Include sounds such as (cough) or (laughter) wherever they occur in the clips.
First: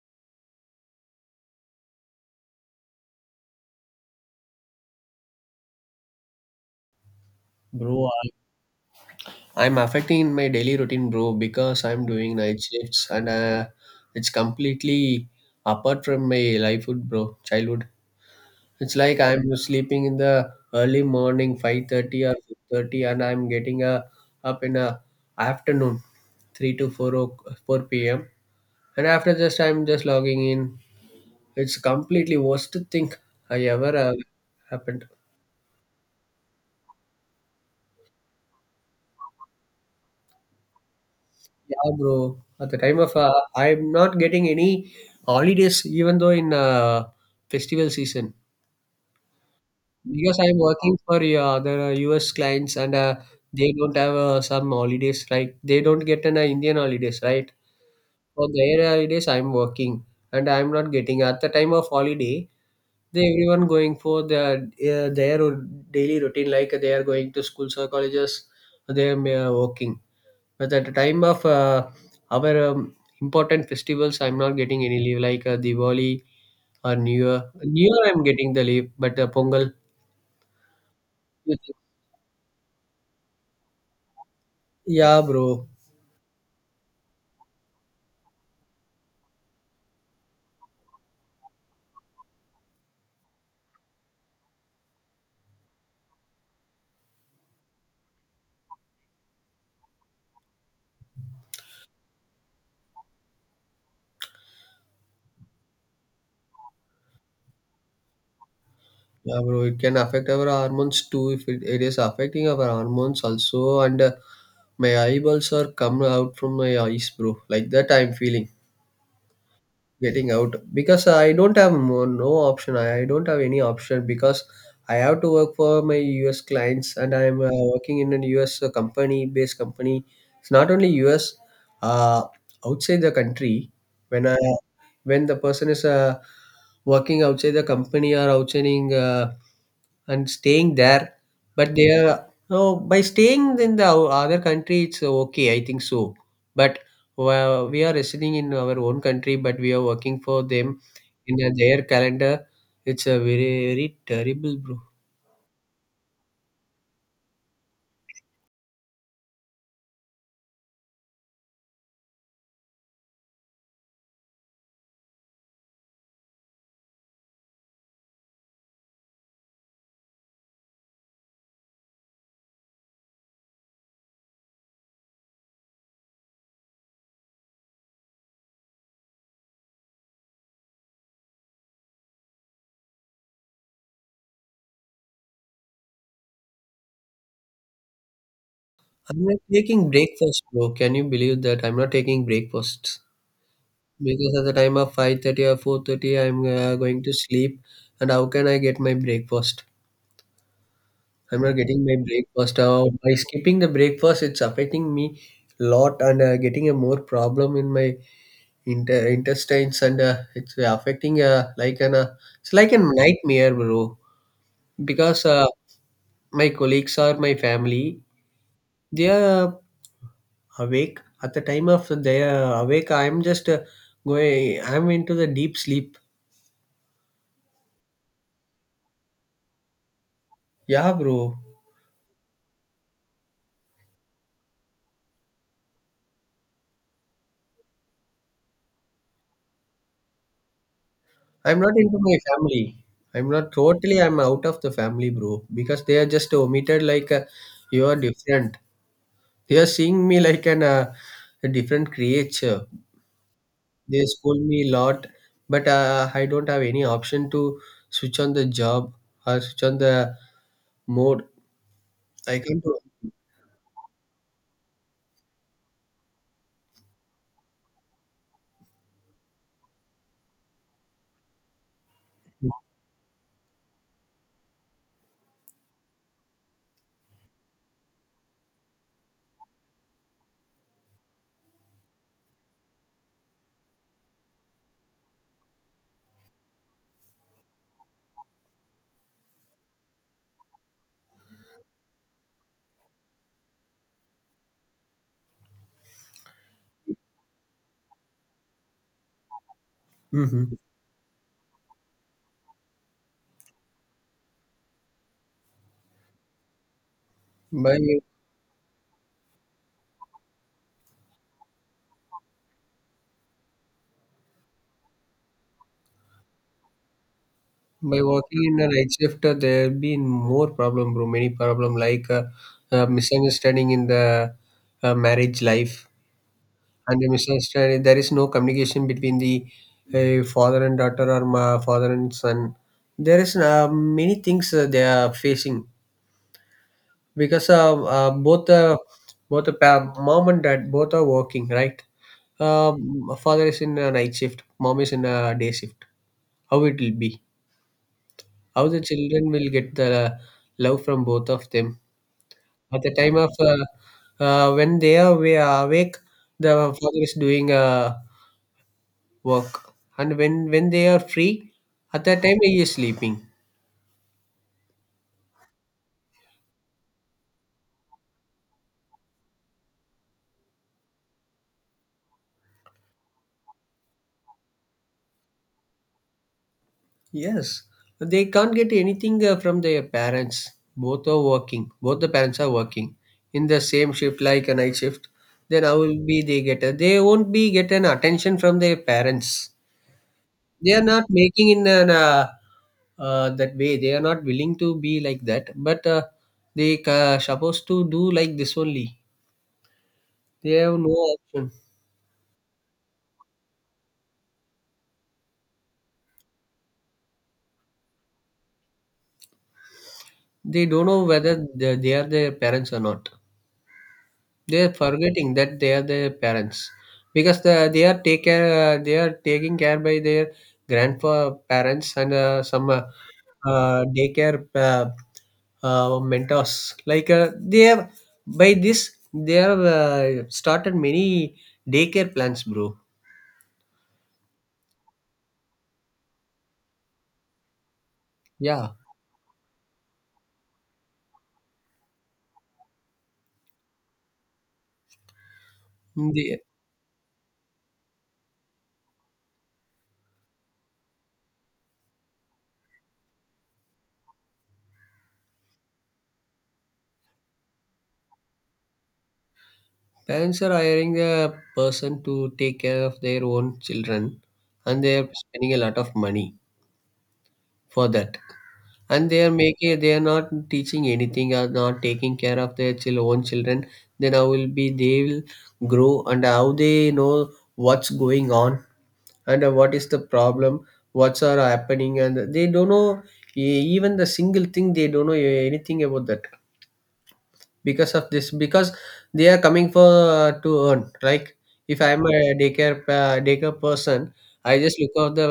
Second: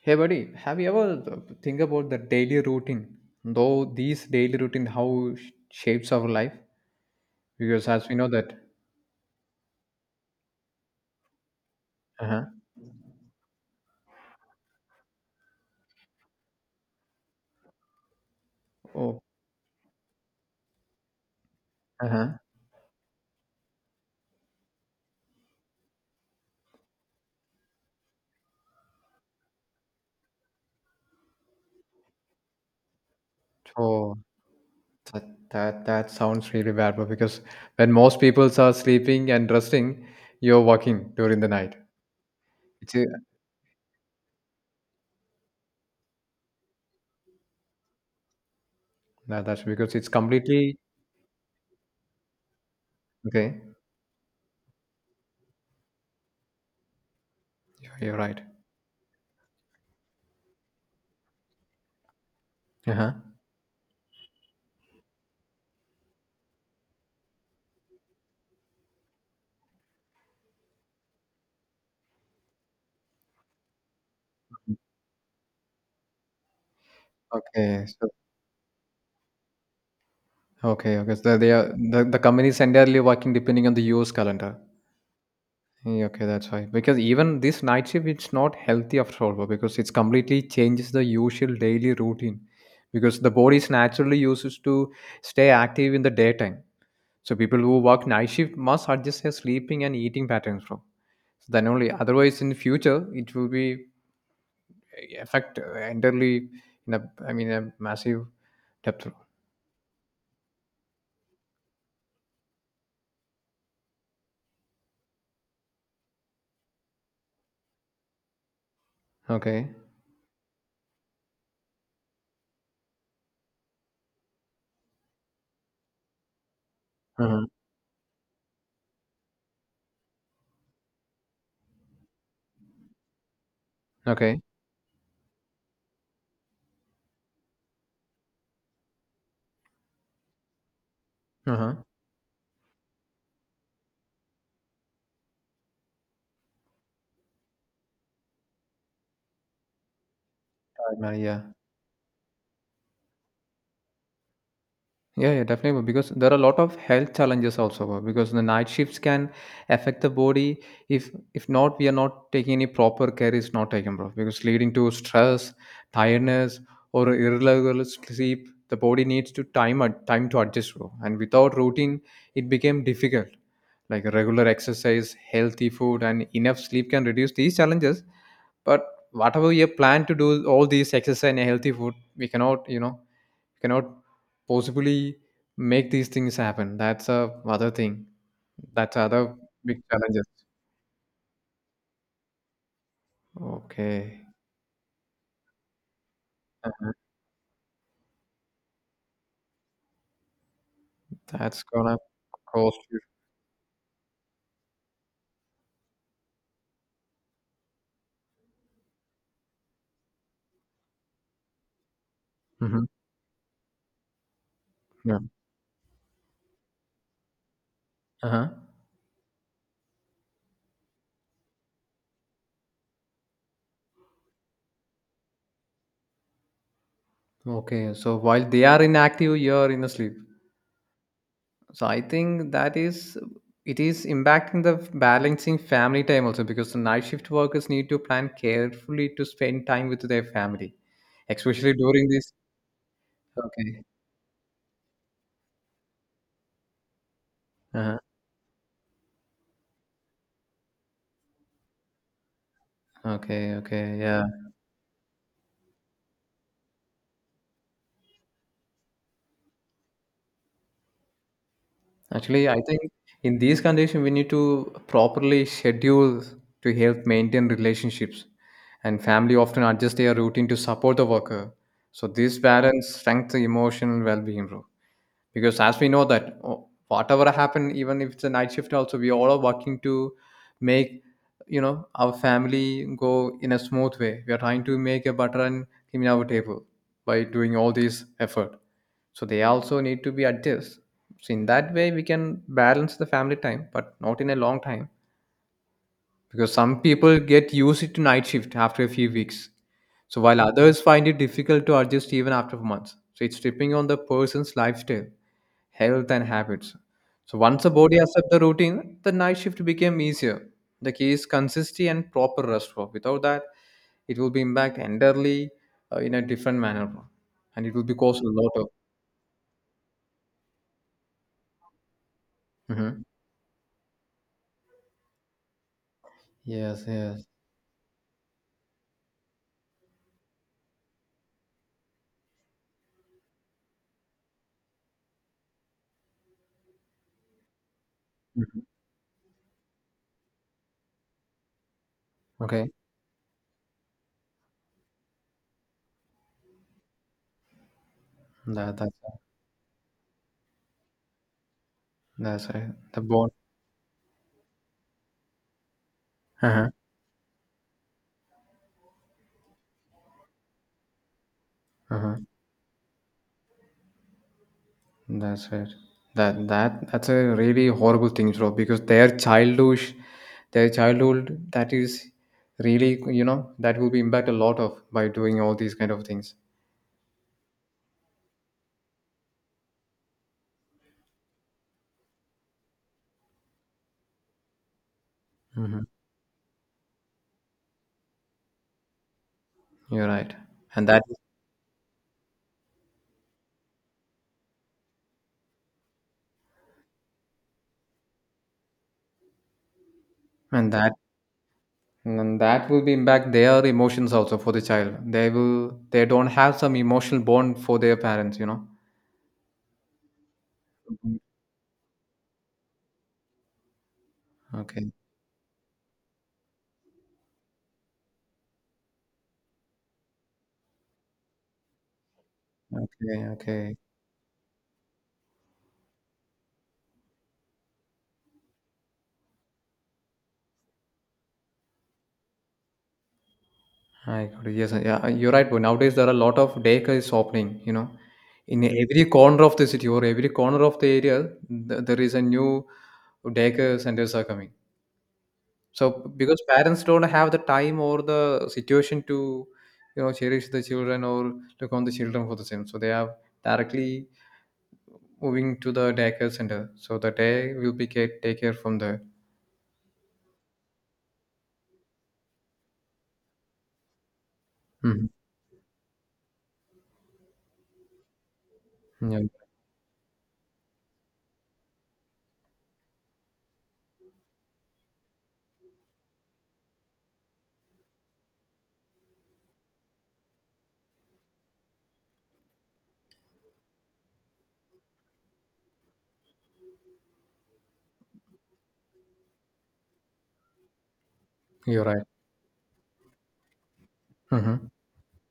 Hey buddy, have you ever think about the daily routine? Though these daily routine shapes our life, because Bro, as we know that, I'm affecting my daily routine, bro, because I'm doing uh-huh, night shifts and it's completely apart from my lifehood, bro, childhood. It's oh, like I'm sleeping in the early morning, 5:30 or uh-huh, 6:30, and I'm getting up in afternoon, 3 to 4 o 4 p.m. And after this, I'm just logging in. It's completely worst thing I ever oh, happened. that, that sounds really bad. But because when most people are sleeping and resting, you're working during the night. Yeah, bro. At the It's time a, of, I'm not getting any holidays, even though in festival season, no, that's because it's because I'm completely working for other US clients and okay. they don't have some holidays, right? They don't get an Indian holidays, right? You're right. For their holidays, I'm working and I'm not getting. At the time of holiday, Uh-huh. they everyone going for their their daily routine, like they are going to schools or colleges. They are working but at the time of our important festivals I'm not getting any leave like diwali or new year new Okay. year So I'm getting the leave but pongal. okay, okay. So they are the company is entirely working depending on the US calendar. Yeah, bro. Yeah, okay, that's why. Because even this night shift, it's not healthy after all, because it's completely changes the usual daily routine. Because the body is naturally used to stay active in the daytime. So people who work night shift must adjust their sleeping and eating patterns from. So then only otherwise in future it will be affect entirely in a I mean a massive depth. Yeah, bro, it can affect our hormones too if it is affecting our hormones also and my eyeballs are coming out from my eyes bro like that I'm feeling Okay. getting out because I don't have more, no option. I don't have any option because I have to work for my US clients and I'm Uh-huh. Working in a US company based company. It's not only US, uh, outside the country. When I Okay. when the person is working outside the company or outside in, and staying there. But Uh-huh. they are by staying in the other country, it's okay. I think so. But well, we are residing in our own country, but we are working for them in yeah. Their calendar. It's a very very terrible, bro. Yeah, yeah, definitely. But because there are a lot of health challenges also. Because the night shifts can affect the body if not we are not taking any proper care is not taken, bro. Because leading to stress, tiredness, or irregular sleep, the body needs to time to adjust, bro. And without routine, it became difficult. Like regular exercise, healthy food, and enough sleep can reduce these challenges. But whatever you plan to do, all these exercise and healthy food, we cannot, you know cannot possibly make these things happen. That's a other thing. That's I'm other not big taking challenges. breakfast, bro. Can you believe that I'm not taking breakfast? Okay, Because at the time of 5:30 or 4:30, I'm uh-huh. going to sleep, and how can I get my breakfast? I'm not That's getting gonna my breakfast. cost you. By skipping the breakfast, it's affecting me a lot and getting a more problem in my intestines and it's affecting like an it's like a Hmm. nightmare, bro. Yeah. Because my colleagues or my family, Uh-huh. they are awake at the time of they are awake. I'm just going. I'm into the deep sleep. Okay, so while they are inactive, you're in a sleep. Yeah, bro. So I think that is it is impacting the balancing family time also because the night shift workers need to plan carefully to spend time with their family, I'm not especially into during my this. family. I'm not Okay. totally. I'm out of the family, bro, because they are just omitted. Like you are Uh-huh. different. They are seeing me like an a different creature. Okay. Okay. They Yeah. scold me a lot, but I don't have any option to switch on the job or switch on the mode. I Actually, I can't do. think in these conditions, we need to properly schedule to help maintain relationships, and family often adjust their routine to support the worker. So this balance strengthens emotional well-being, bro, because as we know that oh, whatever happened, even if it's a night shift also, we all are working to make, you know, our family go in a smooth way. We are trying to make a butter and cream in our table by doing all this effort, so they also need to be adjust. So in that way we can balance the family time, but not in a long time, because some people get used to night shift after a few weeks, so while hmm others find it difficult to adjust even after months, so it's depending on the person's lifestyle, health and habits. So once the By body accepts the routine, the night shift became easier. The key is consistency and proper rest work. Without that, it will be impact entirely in a different manner, and it will be by cause a working lot in of. a night shift, there have been more problem, bro. Many problem like Mhm. misunderstanding in the marriage life Yes, and the yes. misunderstanding there is no communication between the father and daughter or father and son, there is many things they are facing because both Mhm. Both the mom and dad both are working, right? Okay, um, Father is in a night shift, mom is in a day shift. How it will be, how that the that's children will get the love from both of them that's right. at the The time bone. of when they are awake, Uh the huh. father is doing work, and when they are free, Uh at huh. that time he is sleeping. That's right. That's a really horrible thing, bro. Because their childhood, that is really, you know, that will be impact a lot of by doing all these kind of things. Yes, they can't get anything from their parents. Both are working, both the parents are working in the same shift like a night shift. Then how Hmm. will be they get a, they won't be get an attention from their parents. You're right, They are and that not making in an that way, they are not willing to be like that, but they supposed to do like this only. They and have no that option. and that will be impact their emotions also for the child. They will they don't have some emotional bond for their parents, you know. They don't know Mhm. whether they are their parents or not. They are Okay, forgetting that they are their parents because they are take care, they are taking care by their grandpa parents and some okay, okay. Daycare mentors. Like they have, by this they have started many daycare plans, bro. Ah, I got it. Yes, yeah, you're right. But nowadays there are a lot of daycare is opening. You know, in Yeah, every corner of the city or every corner of the area, there is a new daycare centers are coming. So because the parents don't have the time or the situation to, you know, cherish the children or look on the children for the same, so they are directly moving to the daycare center. So the day will be take care from there. parents are hiring a person to take care of their own children, and they Mhm. are spending a lot of money for that. And they Yeah, are making, they are not teaching anything, are not taking care of their own children. Then how will be they will grow, and how they know what's going on, and what is the problem, what's are happening, and they don't know even the single thing. They don't know anything about that because of this. Because they are coming for to earn. Like if you're I'm right. a daycare daycare person, I Hmm. just look at the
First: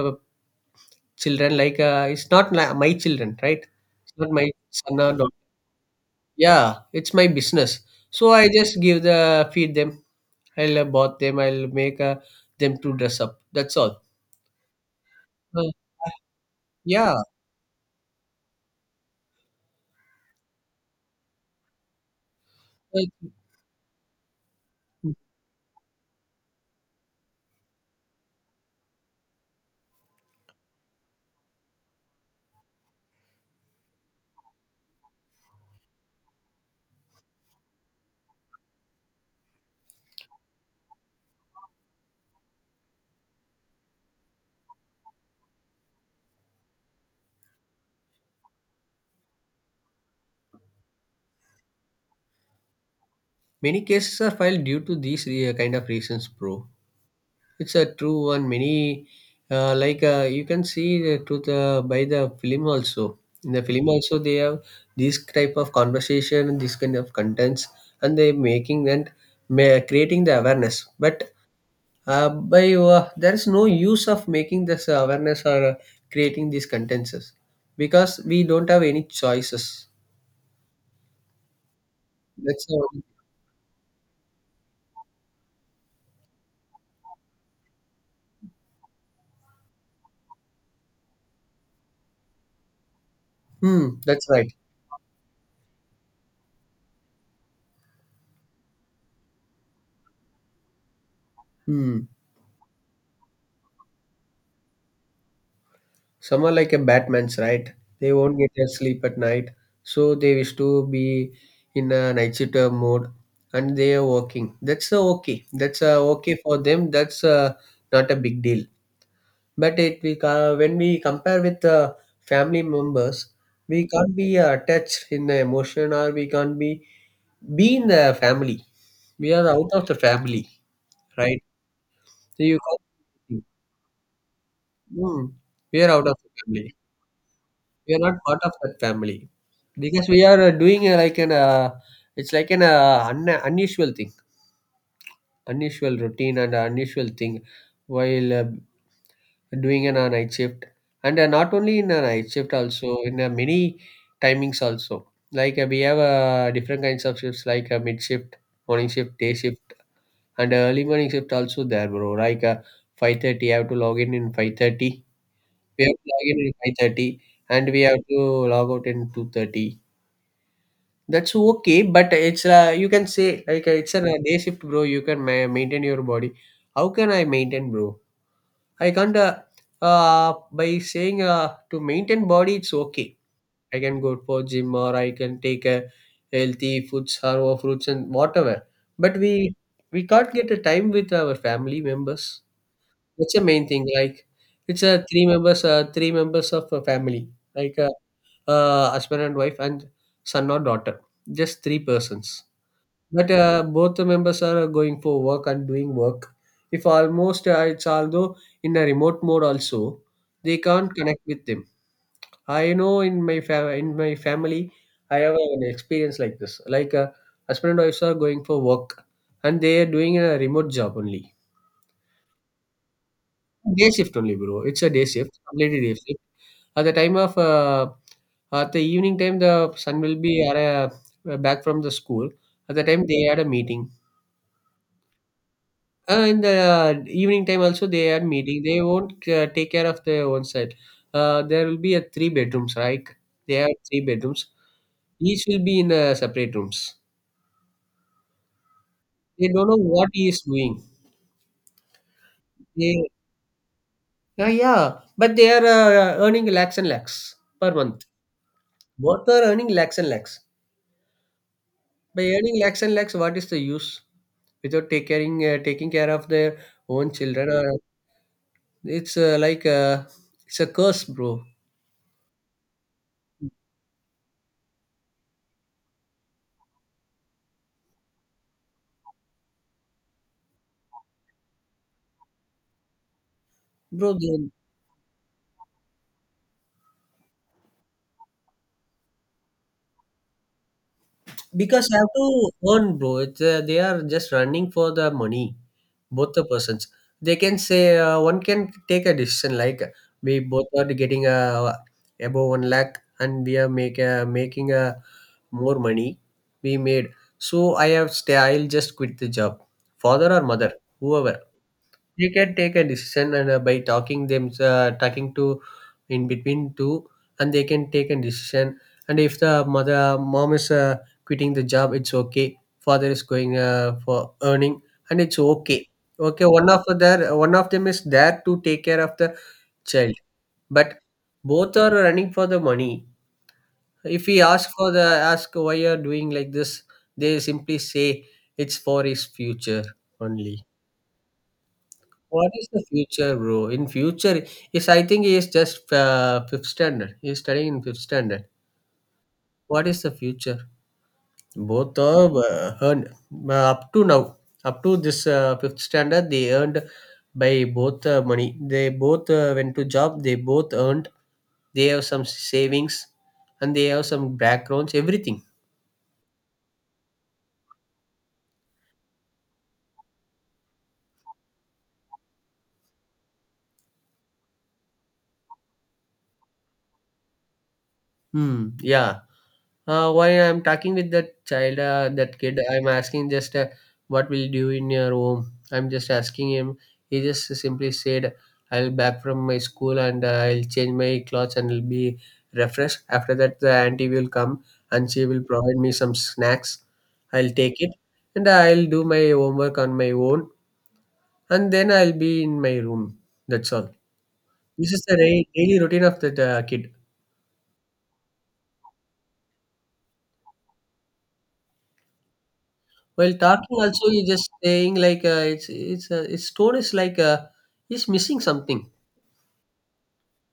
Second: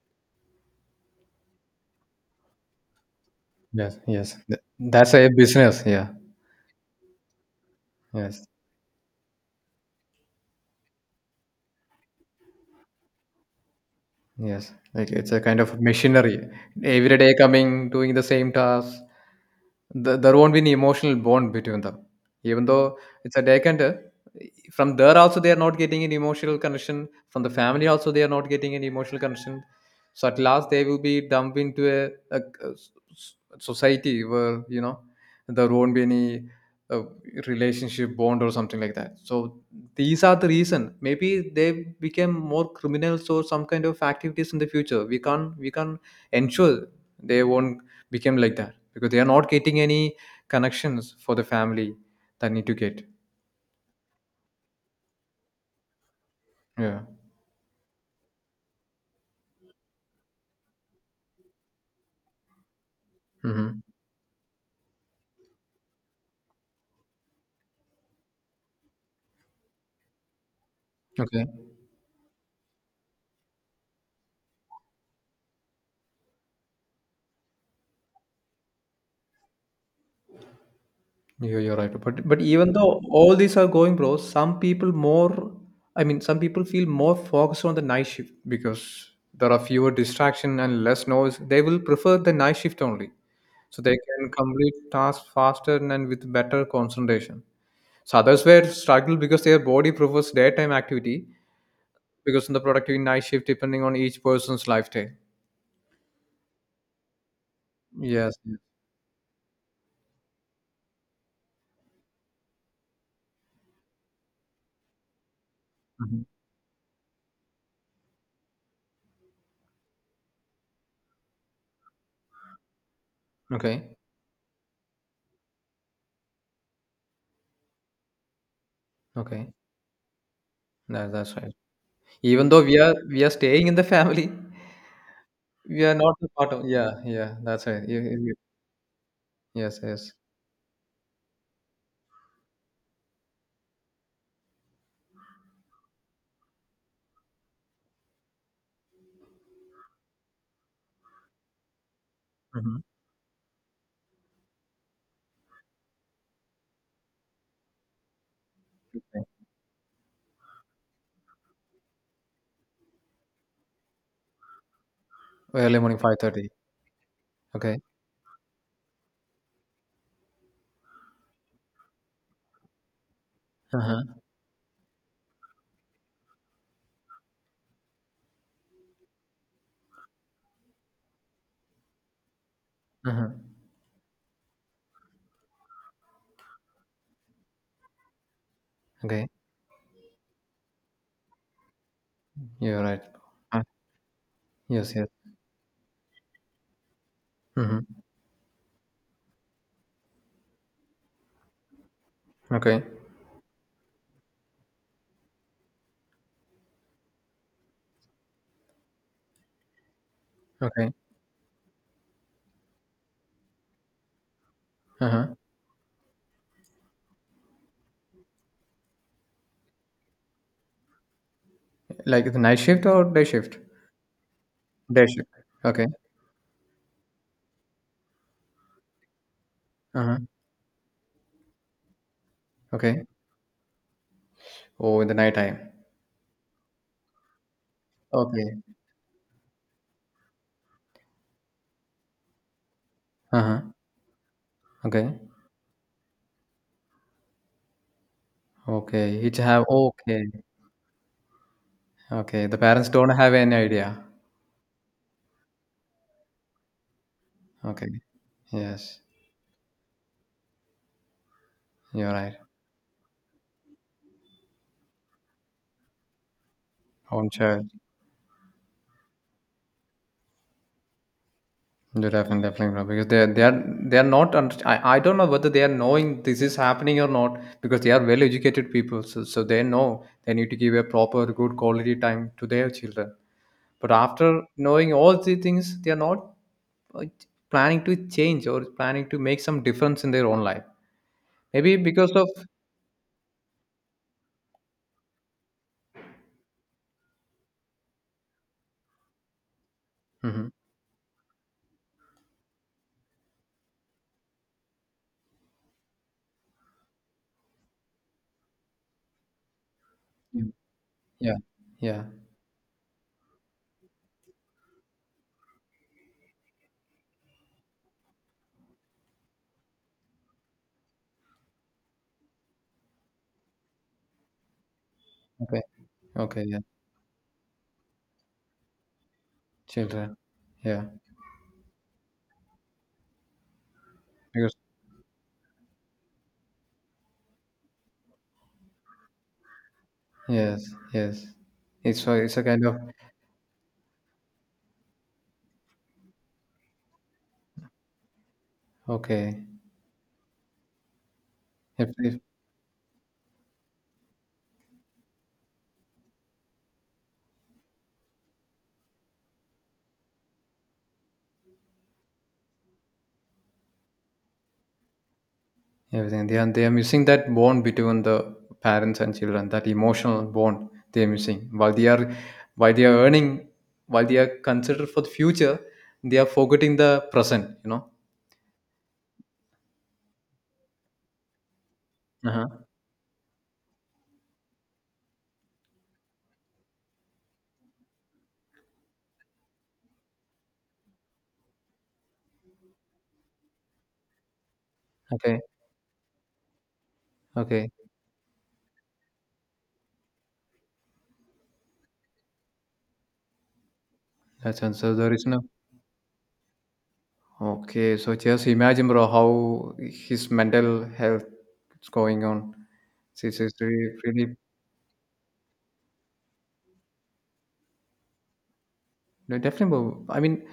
children like it's not my children, right? Yes, It's not yes. my son or That's a daughter. business. Yeah. Yeah, it's my business. So Yes. I just give the feed them. I'll bought them. I'll make them to dress up. That's all. Yes, like it's a kind Uh, of machinery. yeah, Every day coming, doing the same task. Th there won't be any emotional bond between them. Even though like, it's a vacant, from there also they are not getting any emotional connection. From the family also they are not getting any emotional connection. So at last they will be dumped into a s- society where you know there won't be any a relationship bond or something like that, so these are the reason maybe they became more criminals or some kind of activities in the future we can ensure they won't become like that because they are not getting any connections for the family that need to get. many cases are filed due to these kind of reasons, bro. Yeah. It's a true one. Many like you can see the truth by the film also. In the Mm-hmm. film also, they have this type of conversation, this kind of contents, and they making and creating the awareness. But Okay. By there is no use of making this awareness or creating these contents because we don't have any choices. You're right. But that's even uh, though all these are going, bro, some people more. I mean, some people feel more focused on the night shift because there are fewer distraction and less noise. They will prefer the night shift only, so they that's can right. complete tasks faster and with better concentration. So others were struggle because their body prefers daytime activity hmm because in the productive night shift depending on each person's lifestyle. some are like a batman's, right? They Yes, won't get yes. their sleep at night, so they wish to be in a night shift mode, and they are working. That's okay, that's Mhm. okay for them. That's not a big deal. But when we compare with family members, we Okay. can't be attached in the emotion, or we can't be in the family. We are Okay. out of the family, That's right? right. So Even you though we are can't. staying in the family, Hmm, we we are are out not of a the part of, family. yeah, yeah, that's right. We are not part of that family Yes, because yes. we are doing like an it's like an unusual thing, unusual routine and unusual thing while doing in a night shift, and not only in a night shift, Hmm. also in many timings also. Like we have different kinds of shifts like mid shift, morning shift, Okay. day shift, and early morning shift also there bro, like 5:30. I have to log in 5:30, Early we morning, have to log 5:30. in 5:30, and Okay. we have to log out in 2:30. That's okay, but it's you can say like it's a Uh-huh. day shift bro. You can maintain your body. How can I maintain bro? I can't. Uh by saying to maintain body it's okay. Uh-huh. I can go for gym, or I can take a healthy foods or fruits and whatever. But Okay. we can't get a time with our family members. You're right. That's the Uh, main thing. Like it's yes, a yes. three members of a family. Like Mm-hmm. a husband and wife and son or daughter. Just three persons, Okay. but both the members are going for work and doing work, if almost it's although in a remote mode also they Okay. can't connect with them. I know in my in my family, I have Uh-huh. an experience like this. Like husband and wife are going for work, and they are doing a remote job only, Like the night shift or day shift? day shift only, bro. It's a Day day shift. shift, completely Okay. day shift. At the time of at the evening time, the son Uh-huh. will be at a, back from the school. At the Okay. time, they had a meeting. Oh, in the night time. In the evening time also they are Okay. meeting. They won't take care of their own side. There will be a three bedrooms, right? They Uh-huh. have three bedrooms. Okay. Each will be in separate rooms. Okay. It They have don't know what okay. he is doing. Okay. The parents They, don't have any idea. Yeah, but they are earning lakhs and lakhs per Okay. month. Yes. Both are earning lakhs and lakhs. You're By right. earning lakhs and lakhs, what is the use? Without taking care of their own Own children, child. or it's like it's a curse, bro. You're definitely, definitely right because they are not. Under- I don't know whether they are knowing this is happening or not because they are well educated people. So, so they know they need to give a proper good quality time to their children. But Bro, after they, knowing all these things, they are not uh, planning to change or planning to make some difference in their own life. Maybe because I have because to of earn, bro. It's, they are just running for the money, both the persons. They can say one can take a decision like, we Mhm. both are getting a above 1 lakh, and we are making a more money we made. So I have stay. I'll just quit the job, father or mother, whoever Yeah, yeah, they can take a decision and by talking to in between two, and they can take a decision. And if the mother mom is quitting the job, it's okay. Father is going for earning, and it's okay, okay. okay, Okay, yeah, one of them is there to take care of the child. children, yeah, But both are running for the money. If we because, ask for the, ask why you're doing like this, they simply say it's for his future only. yes, yes, it's a What kind is of the future, bro? In future, is I think he is just fifth standard. He is studying in fifth standard. okay, What is the future? Both if of earned up to now, up to this fifth standard, they earned by both money. They both went to job. They both earned. They have some savings, and they have some backgrounds. Everything. everything. They are missing that bond between the parents and children, that emotional bond they are missing. While they are earning, while they are considered for the future, they are forgetting the present. You know. Hmm. Yeah. While I'm talking with that child, that Uh-huh. kid, I'm asking just what will you do in your home. I'm just asking him. He just simply said, "I'll back from my school and I'll change my clothes and I'll be refreshed. After that, the auntie will come and she Okay. will provide me some snacks. I'll Okay. take it and I'll do my homework on my own and then I'll be in my room. That's all." That's and This so is there the is no. Daily routine of the kid. Okay. So just imagine, bro, how his mental health is going on. While This is talking really, also, you really just saying like it's its tone is like he's missing something. no, definitely, bro. I mean,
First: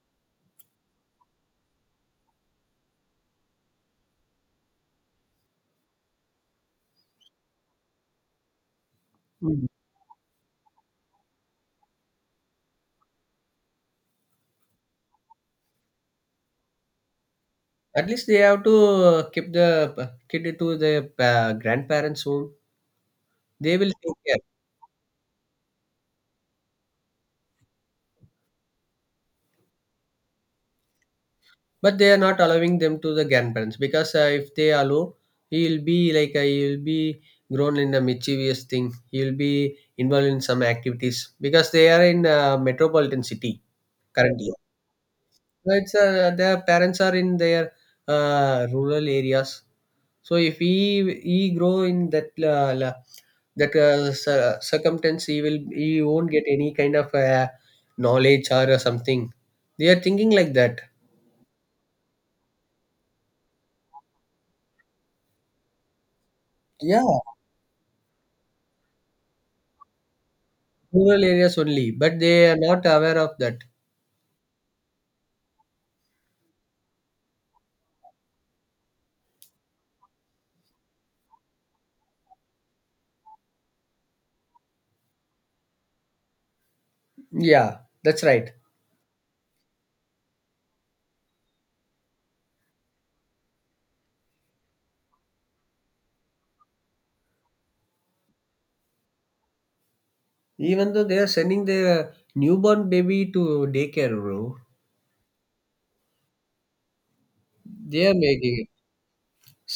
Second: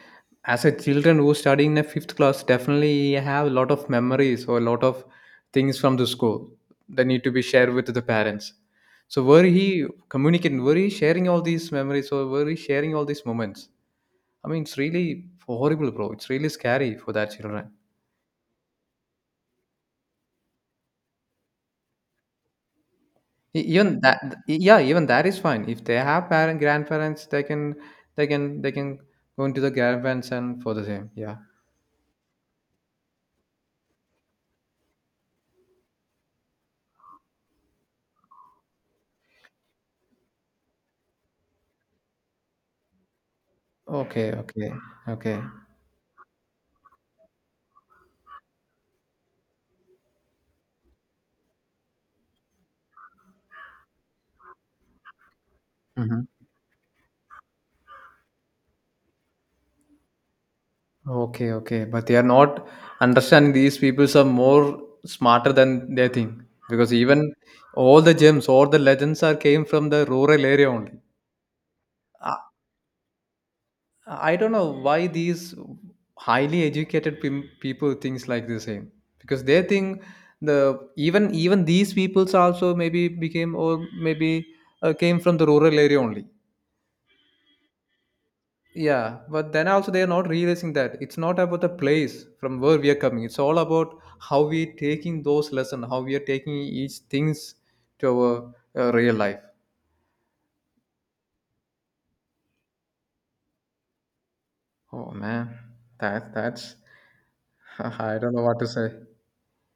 as a children who study in a fifth class, definitely have a lot of memories or a lot of things from the school that need to be shared with the parents. So were Mm. he communicating, were he sharing all these memories or were he sharing all these moments? I mean, it's really horrible, bro. It's really scary for that children. At least they have to keep the kid to the grandparents home. They will Even that, take care, yeah, even that is fine. If they have parent, grandparents, they can go into the grandparents and for the same. Yeah. but they are not allowing them to the grandparents because if they allow, he will be like he will be grown in a mischievous thing. He will be involved in some activities because they are in metropolitan city Okay. currently. Okay. Okay. So it's their parents are in their rural areas. So if he grow in that that circumstance, he Mhm. won't get any kind of knowledge or something. They are thinking like that. Okay, okay, but they are not understanding these peoples are more smarter than they think because even Yeah, all the gems all the legends are came from the rural area only. rural areas only, but I, they are not aware of that. I don't know why these highly people thinks like the same because they think the even these peoples also maybe became or maybe came from the rural area only. Yeah, that's right. Yeah, but then also they are not realizing that it's not about the place from where we are coming. It's all about how we taking those lessons, how we are taking each things to our real life. Even though they are sending their newborn baby to daycare, bro, Oh man, that that's (laughs) they are I don't know what making to say.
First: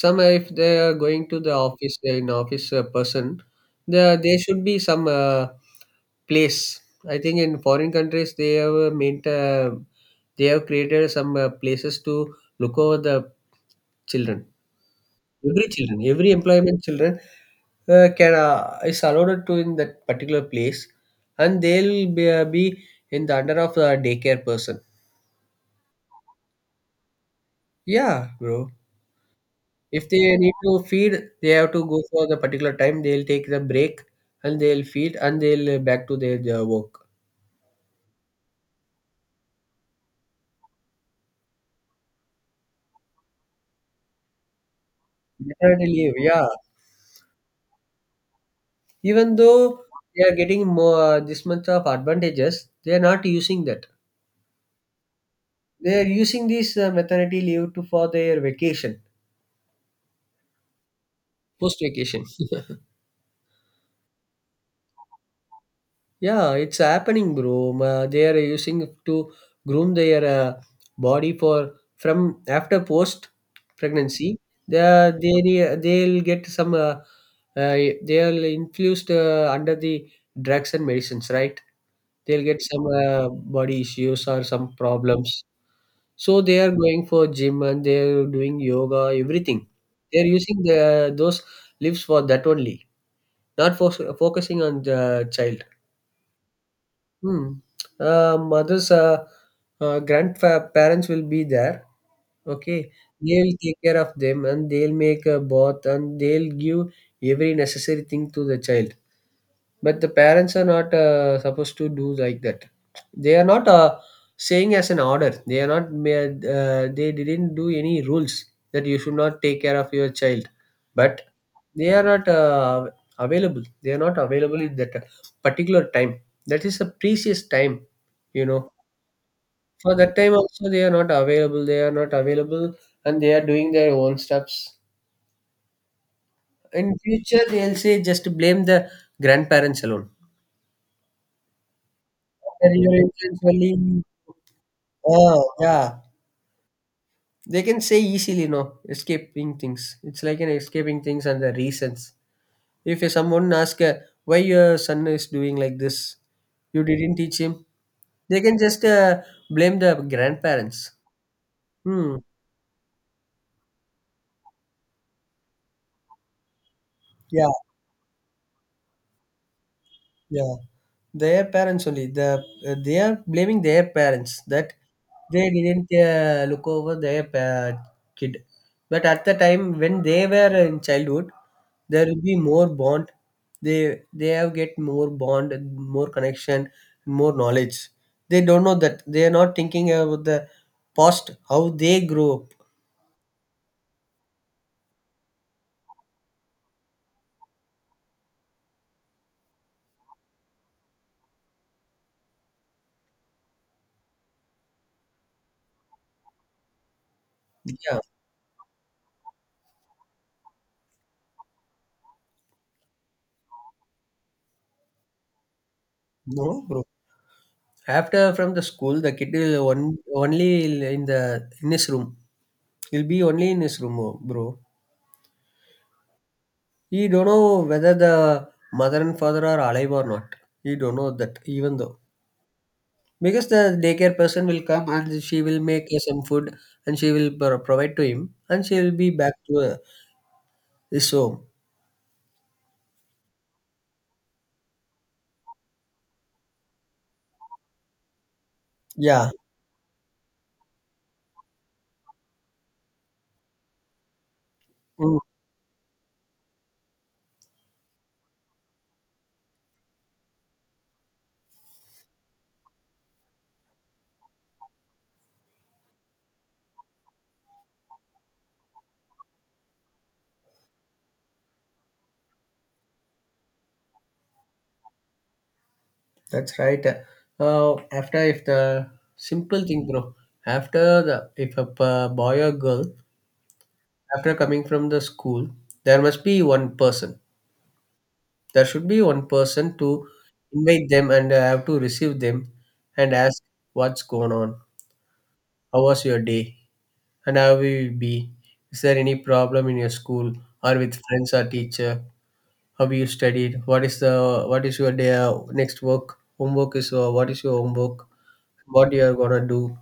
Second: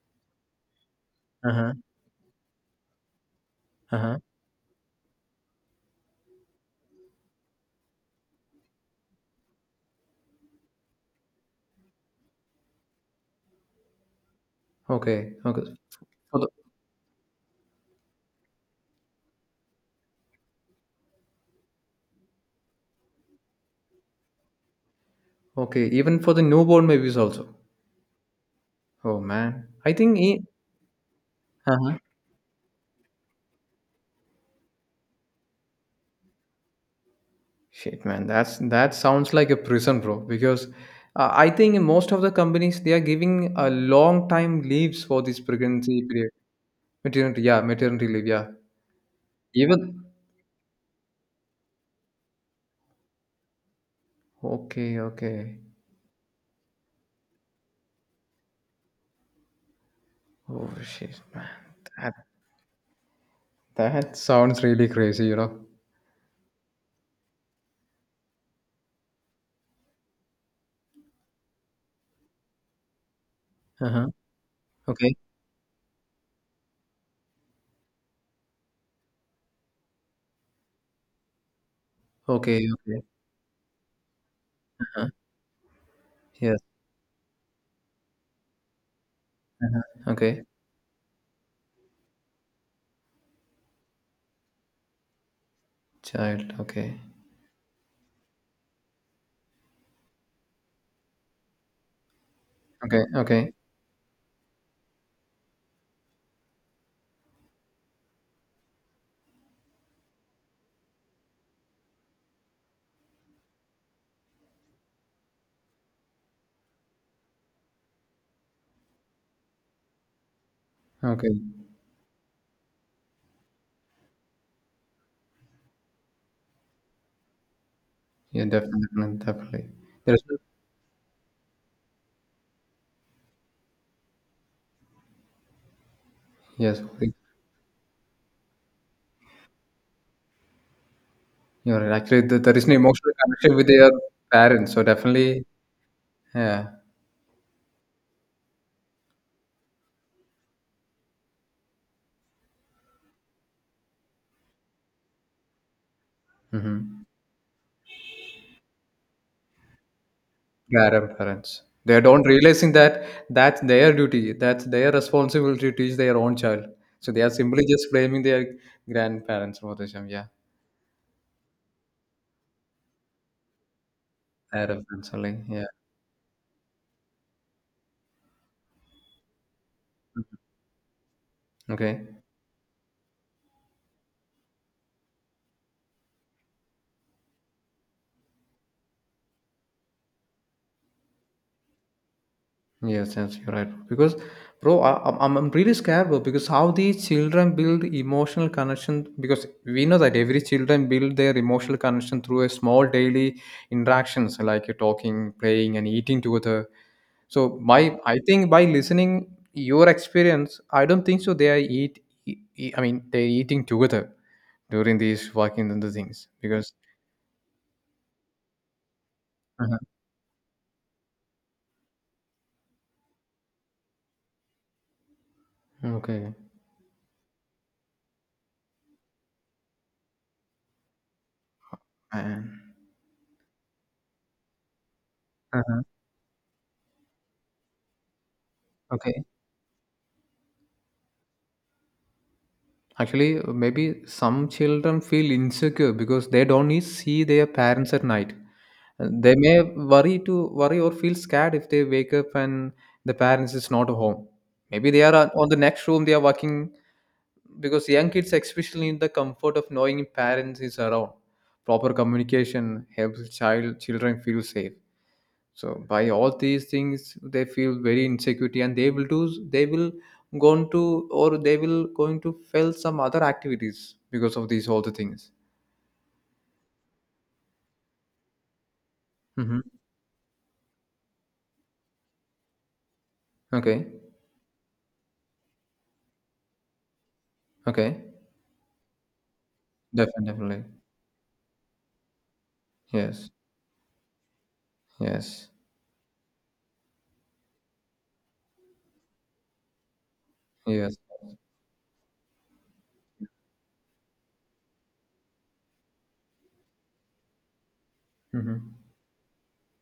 some, if they are going to Uh the huh. office, they're in office person, Uh there huh. there should be some place. I think in foreign countries they have created some places to look over the children. Okay. Okay. Every children, every For the, employment children can is allowed to in that particular place, and they'll be in the under of a daycare person. okay. Even for the newborn babies also. Yeah, bro. Oh man, I If think. they need to feed, they have to Uh, go for the particular time. They'll take the break and they'll feed and they'll back to their work. shit, man, that's that sounds like a prison, bro. Because I think in most of the companies they are giving a long time leaves for this Maternity pregnancy leave, period, yeah. maternity, yeah, maternity leave, yeah. Even though Even they are getting more this much of advantages, they are not using that. okay, okay. They are using this maternity leave to for their vacation, Oh shit, man, post that vacation. that sounds really crazy, you know. Yeah, it's happening, bro. They are using it to groom their body for from after post Uh huh. pregnancy. Okay, They'll get some. Uh, they'll infused under the drugs and medicines, right? They'll get okay, some okay. Body issues or some Uh-huh. problems. So Yes. they are going for gym and they are doing yoga, everything. They are Okay. using the those lives for that only, not for focusing on the child. Child. Okay. Hmm. Uh, mothers, uh, grandparents will be there. Okay, Okay. Okay. they'll take care of them and they'll make a bath and they'll give every necessary thing to the child. But the parents are not supposed to do like that. They are not saying as an order. They are not. Ma- they didn't do any rules that you should not take care of your child. But Okay. they are not available. They are not available in that particular time. That is a precious time, Yeah, you know. definitely, definitely. For that There's time also, they are not available. They are not available, and they are doing their own stuffs. yes. In future, they'll say just blame the grandparents alone. You're right. Actually, there (laughs) is Their no real emotional influence connection with their only- parents. So Ah, definitely, yeah, yeah. they can say easily no escaping things. It's like an escaping things and the reasons. If someone asks, why your son is doing like this, you Hmm. didn't teach him. They can just blame the grandparents. Parents. They Hmm. don't realizing that that's their duty. That's their responsibility to teach their own child. So they are Yeah, simply just blaming their grandparents for this. Yeah. yeah. Their parents only. They are blaming their parents Their that parents only. they Yeah. didn't look over their kid. But at the time when they were in childhood, Okay. there will be more bond. They have get more bond, and more connection, more knowledge. They don't know that they are not thinking about the past, how they grew up. Yes, yes, you're right. Because, bro, I, I'm really scared, bro. Because how these children build emotional connection. Because we know that every children build their emotional connection through a small daily interactions like talking, playing, and eating together. So Yeah. I think by listening your experience, I don't think so. They are eat. I mean, they're eating together during these working and the things No, because. bro. After from the school, the kid will Uh-huh. on, only in the in his room. He'll be only in his room, oh, bro. Okay. He don't know whether the mother and father are alive or not. He don't know that, even though Man. because the daycare person will come and she will Uh-huh. make some food and she will provide to him and she will be Okay. back to his home. Actually, maybe some children feel insecure because they don't need see their parents at night. Yeah. They may worry to worry or feel scared if they wake up and the parents is not home. Maybe they are Mm, on the next room. They are working because young kids especially need the comfort of knowing parents is around. Proper communication helps children feel safe. So by all these things, they feel very insecurity, and they will going to or they will going to fail some other activities because of these all the things. that's right. After if the simple Mm-hmm. thing, bro. After the if a boy or girl, Okay, after coming from the school, there must be one person. okay, There should be one person to definitely, definitely. invite them, and I have to receive them and Yes, ask what's going on. yes, How was your day? And how will you be? Is there any problem in your school or yes. with friends or teacher? How you studied? What is the what is your day, next work? Homework is what is your homework? Mm-hmm. What you are gonna do?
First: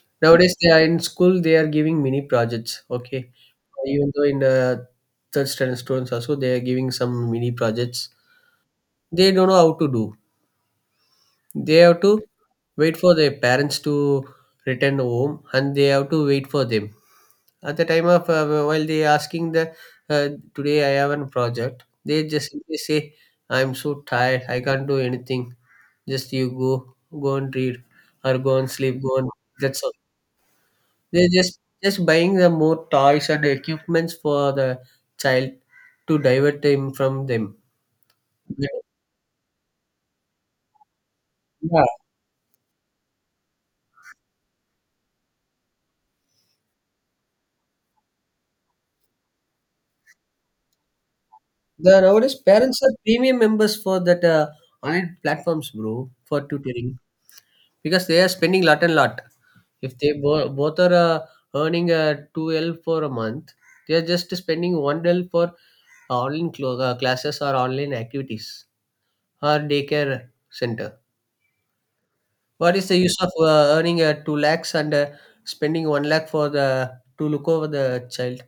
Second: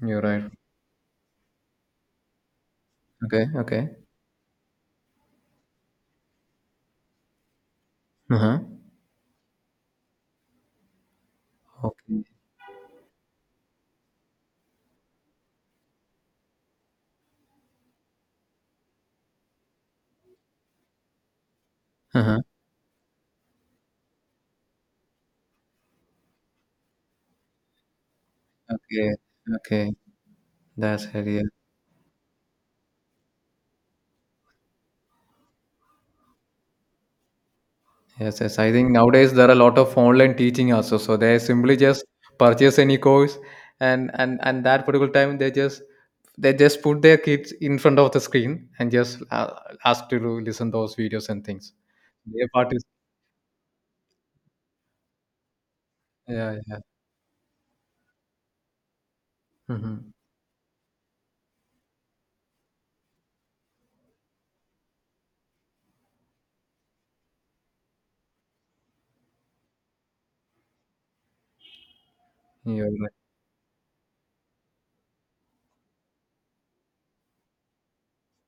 You're right. Nowadays, they are in school. They are giving mini projects. Okay, Okay, okay. even though in third standard students also, they are giving some mini projects. Uh huh. They don't know how to do. They have to Okay. wait for their parents to return home, and they have to wait for them. At the time of while they asking the uh, today I have a project, Uh they huh. just simply say I'm so tired. I can't do anything. Just you go, go and read or go and sleep. Okay. Go and that's all. Okay. That's it. They're Yeah. Just buying the more toys and equipments for the child to divert them from them. Yes, yes. Yeah, I think nowadays there are a lot of online teaching also. So they simply just purchase any course, and and that particular time they just put their kids in front of the screen and just ask to listen those videos and things. the nowadays Their part, parents are premium members for that online platforms, bro, for yeah, yeah. tutoring because they are spending lot and lot. If Hmm. they both are earning two L for a month, they are just spending one L for classes or online activities or daycare center. What is You're the right. use of earning 2 lakhs and spending 1 lakh for the to look over the child?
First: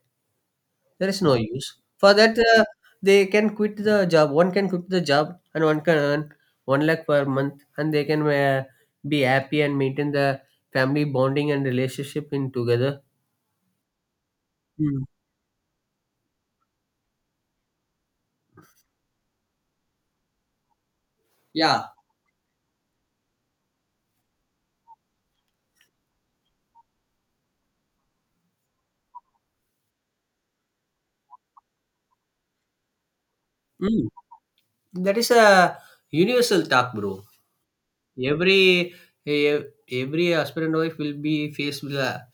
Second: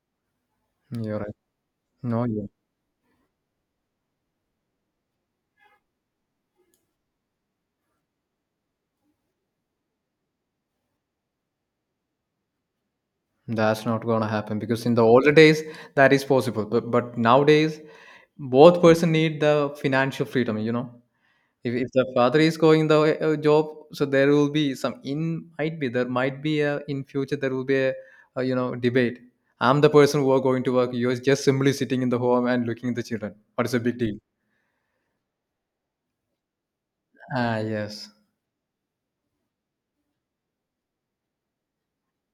There You're is no right. use. For No, that, yeah. They can quit the job. One can quit the job and one can earn 1 lakh per month, and they can be happy and maintain the family bonding and relationship in together. That's not gonna happen because in the Mm. older days that is possible, but nowadays both person need the financial freedom. You know. If, Yeah. if the father is going the job, so there will be some in might be there might be a in future there will be a you know debate. I'm the person who are going to work. You're just simply sitting in the home and looking at the children. What is a big Mm. deal? That is a universal talk, bro. Ah, yes, Every e- every husband and wife will be faced with a.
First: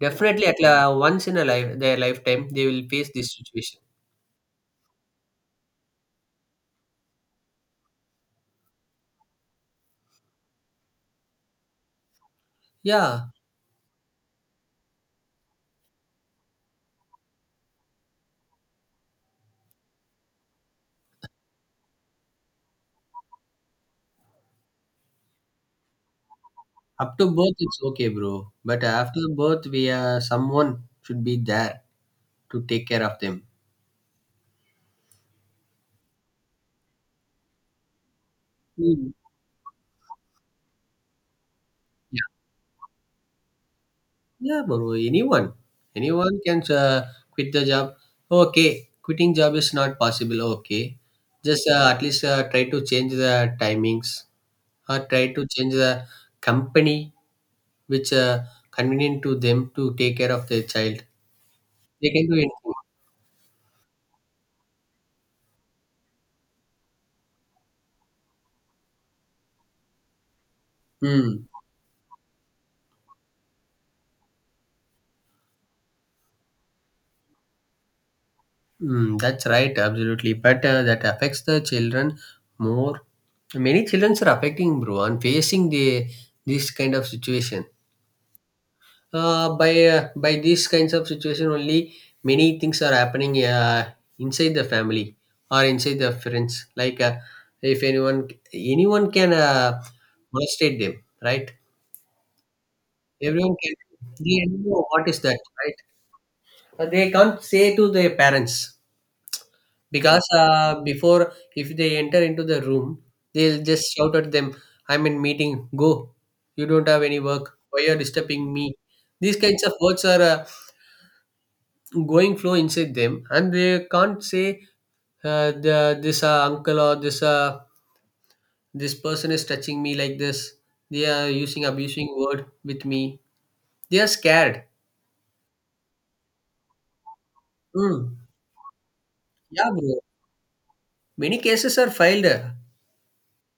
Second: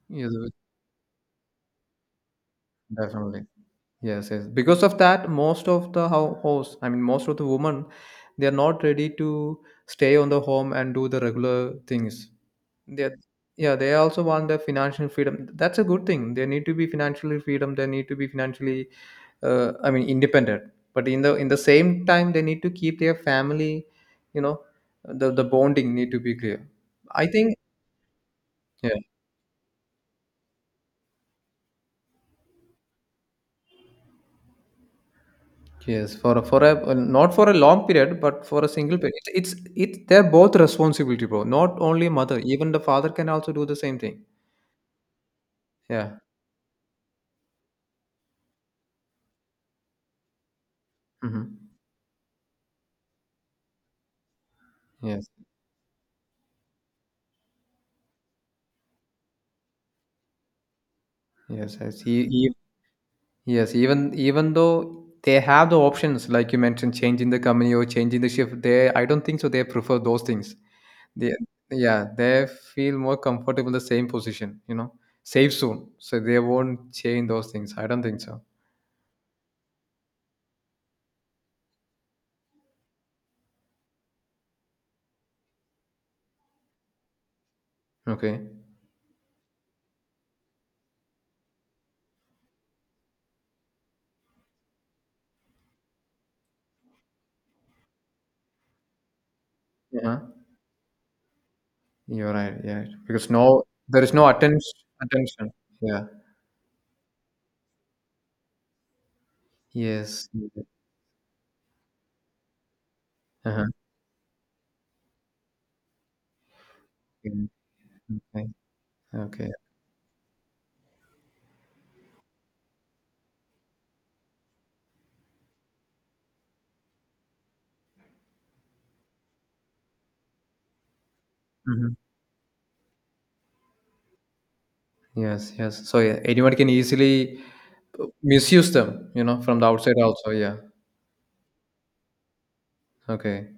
Definitely, yes, at once in a life, their lifetime, they will face this definitely. situation. Yes, yes. Because of that, most of the house, I mean, most of the women, they are not ready to stay on the home and do the regular things. They, Yeah, yeah, they also want the financial freedom. That's a good thing. They need to be financially freedom. They need to be financially I mean independent, but in the same time they need to keep their family, you know, the bonding need to be clear. up to I think, birth it's okay, bro. But yeah, after birth, we someone should be there to take care of them. yes, for a well, not for a long period but for a single Mm. period, it's they're both responsibility, bro, not only Yeah, mother, even the father can also do the same thing. yeah, bro. Yeah. Anyone can quit the job. Okay, quitting job is not possible. Okay, just Hmm. At least try to change the timings or try Yes, to change the company which convenient to them to take care of their child. yes, yes, They can do he. anything. Yes, even even though they have the options, like you mentioned, changing the company or changing the shift, they I don't think so. They prefer those things. They, Hmm. yeah, they feel more comfortable the same position. You know, save soon, so they won't change those things. I don't think so. Mm, that's right, absolutely. But that affects the children more. Many children are affecting, bro, and facing the this kind of situation. Okay. By these kinds of situation only, many things are happening inside the family or inside the friends. Like, if anyone anyone can Yeah, molestate them, right? you're right. Yeah, because Everyone no, can. there is no They attention. know what is that, Attention. right? Yeah. They can't say to their parents because Yes. Before if they enter into the room, they'll Uh-huh. just shout at them. I'm in meeting. Go. You don't have any Okay. work. Why you're disturbing me? These Okay. kinds of words are going flow inside them, and they can't say this uncle or this this person is touching me like this. They are using Mhm. abusing word with me. They are scared. Yes. Yes. So yeah, anyone can easily Hmm. misuse them. You know, from the Yeah, outside bro, also. Yeah. many cases are filed Okay.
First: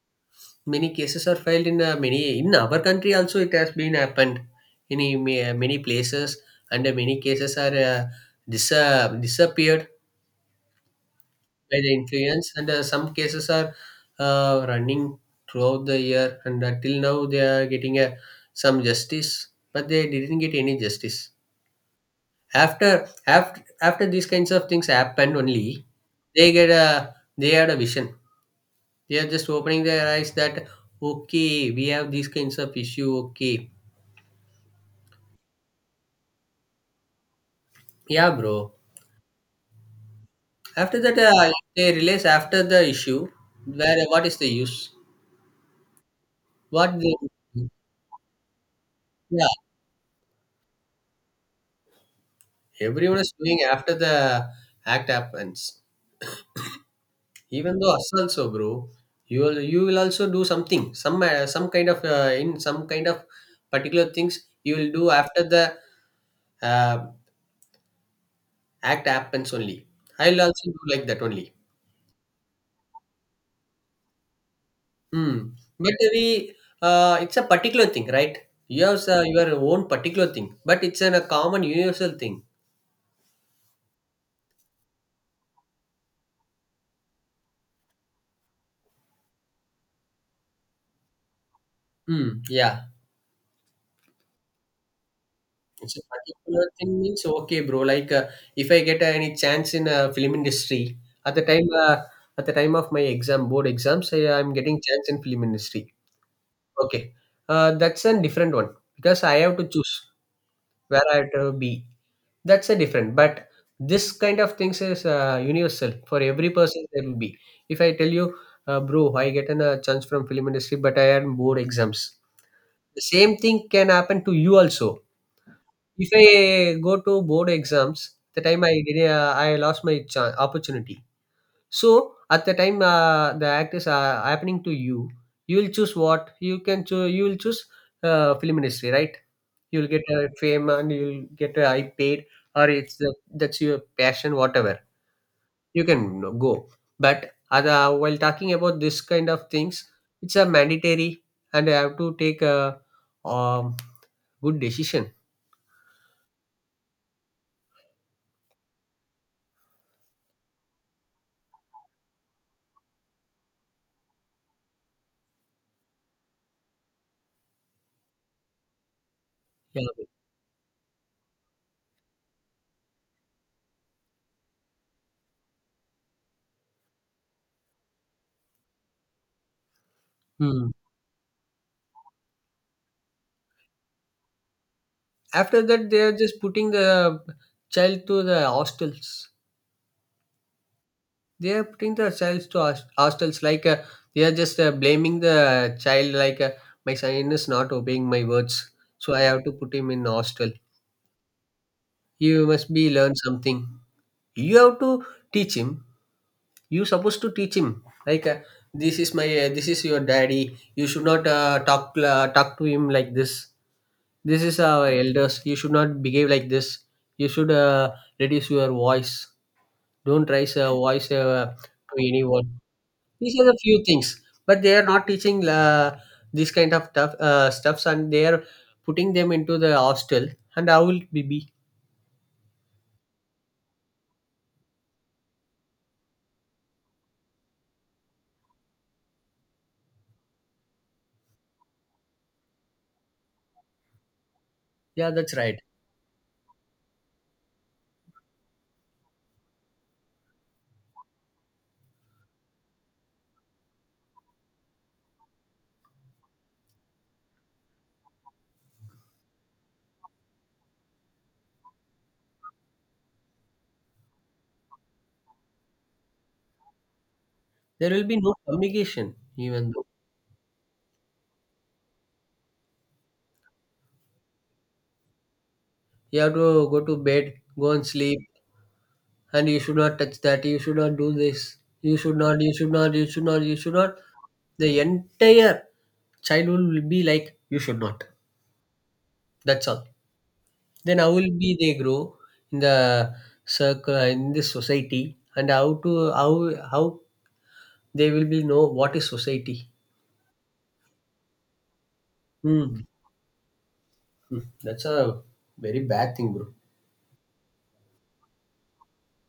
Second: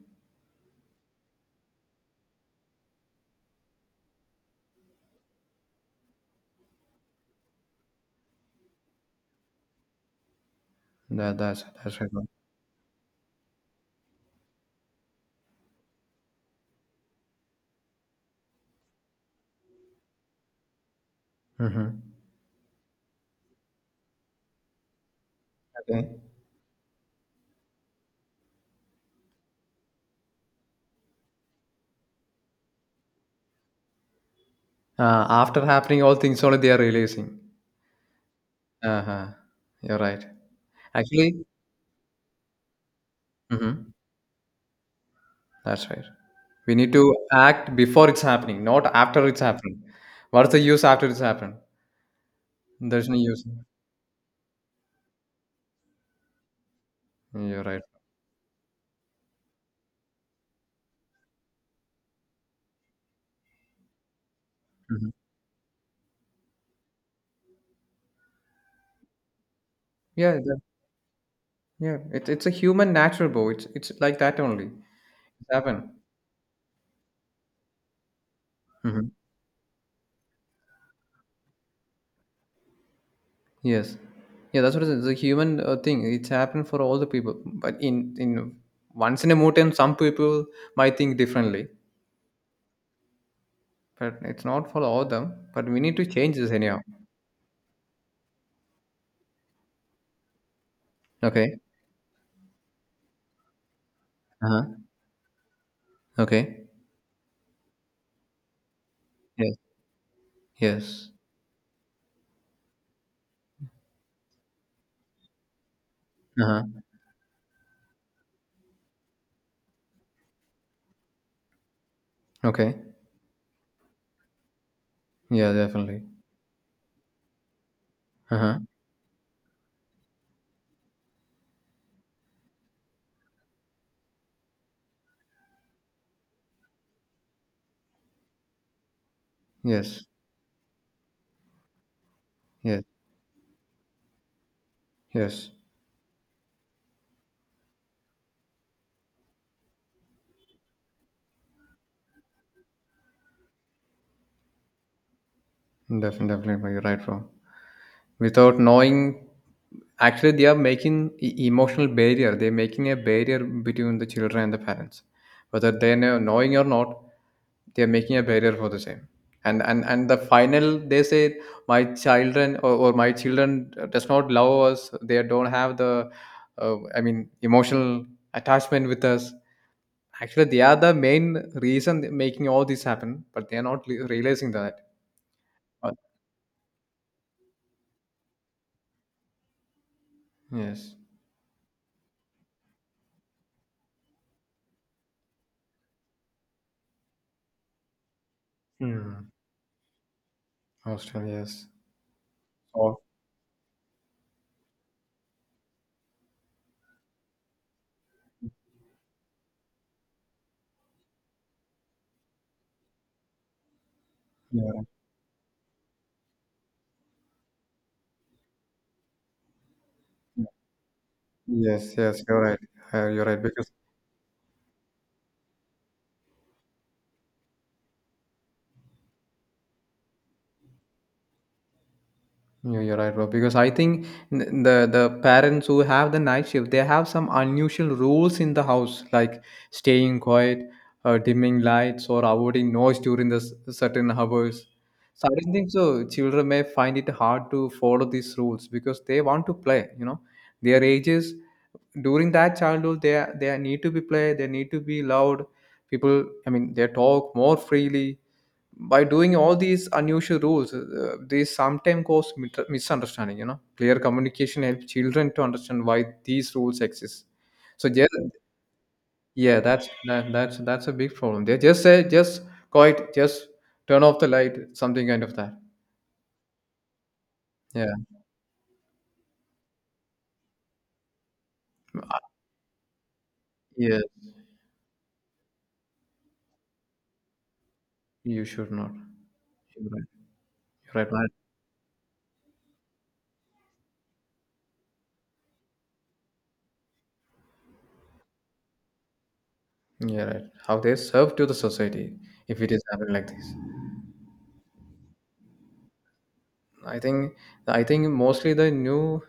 many cases are filed in many in our country also. It has been happened in many places, and many cases are disappeared by the That's right. influence, and some cases are running throughout the year, and till now they are getting some justice, but they didn't get any justice. Mm-hmm. After these kinds of things happened only, Okay. They had a vision. They are just opening their eyes that okay, we have these kinds of issue, okay. After happening all things only they are releasing. Yeah, bro. Uh-huh. You're right. After that, Actually, if they release after the issue, mm-hmm, where, what is the use? that's right. We need What to they, act before it's happening, not after it's yeah, happening. What's the use after it's happened? There's no everyone is use. doing after the act happens. You're Even right. though us also, bro, you will also do something, some kind of in some kind of particular things. You will do Mhm. after the uh, act happens only. Yeah, I'll that, also do like that only. yeah. It's a human natural, bro. It's like that only. It's Hmm. happened. But we, it's a particular thing, right? You have Mm-hmm. Your own particular thing, but it's a common universal thing. Yes, yeah, that's what it is. It's a human thing. It's happened for all the people, but in once in a lifetime, some people might think differently, Mm, yeah. but it's not for all them. But we need It's a to change this particular anyhow. thing means okay, bro. Like if I get any chance in film industry, at the Okay. time uh, at the time of my exam board exams, Uh I'm huh. getting chance in film industry. Okay. Okay, that's a different one, because I Yes. have to choose where Yes. I have to be. That's a different. But this kind of things is universal for Uh every huh. person. There will be. If I tell you, bro, I get a chance from film industry, but I had board exams. Okay. The same thing can happen to you also. Yeah, definitely. If I go to board exams, Uh the huh. time I did, I lost my chance, opportunity. So at the time the actors are happening to you, you will choose what you can choose. You will choose film industry, right? You will get Yes. Fame and you will get high paid, or Yes. it's that's your passion, whatever. Yes. You can, you know, go. But other, while talking about this kind of things, it's a mandatory, and I have to take a um, good decision. Definitely, definitely. You're right, bro. Without knowing, actually they are making emotional barrier. They're making a barrier between the children and the parents, whether they know knowing or not. They're making a barrier for the same. And and Yeah. and the final they say, my children or my children does not love us. They don't have the I mean emotional attachment with us. Actually they Hmm. are the main reason making all this happen, but they are not realizing that. After that, Uh, they are just putting the child to the hostels. yes. They are putting the child to hostels. Like they are just blaming the child. Like my son is not obeying my words, so I Hmm. have to put him in hostel. Australia, yes. You must be Oh, learn something. You have to teach him. You supposed to teach him, like this is your daddy, you should not talk to him like this. This is yeah. our elders, you should not behave like this. You should reduce your voice, don't raise a voice Yes, to yes, you're anyone. right. You're These right are the because few things, but they are not teaching this kind of tough stuffs, and they are putting them into the hostel, and how will it be? You're right, bro. Because I think the parents who have the night shift, they have some unusual rules in the house, like staying quiet, dimming lights, or avoiding noise during the certain hours. Yeah, So I that's don't right. think so. Children may find it hard to follow these rules because they want to play. You know, their ages during that childhood, they need to be play. They need to be loud. People, I mean, they talk more freely. By doing all these unusual rules, they sometimes cause misunderstanding. You know, clear communication helps children to understand why these rules exist. So There will yeah, be no communication. yeah, Even though, that's a big problem. They just say, just quiet, just turn off the light, something kind of that. you have to go to bed, go and Yeah. sleep, and you should not touch that, you should not do this, you should not, you should not, you should not, you should Yeah, not. The entire childhood will be like you should not, you should not. that's all. You're right, Then you're how will right. be they grow in the circle in this society, and how to, how, how they will be know what is society. Man, yeah, right, how they serve to the society if it is Hmm. happening like this. Hmm. That's a very bad thing, bro. i think I think mostly the new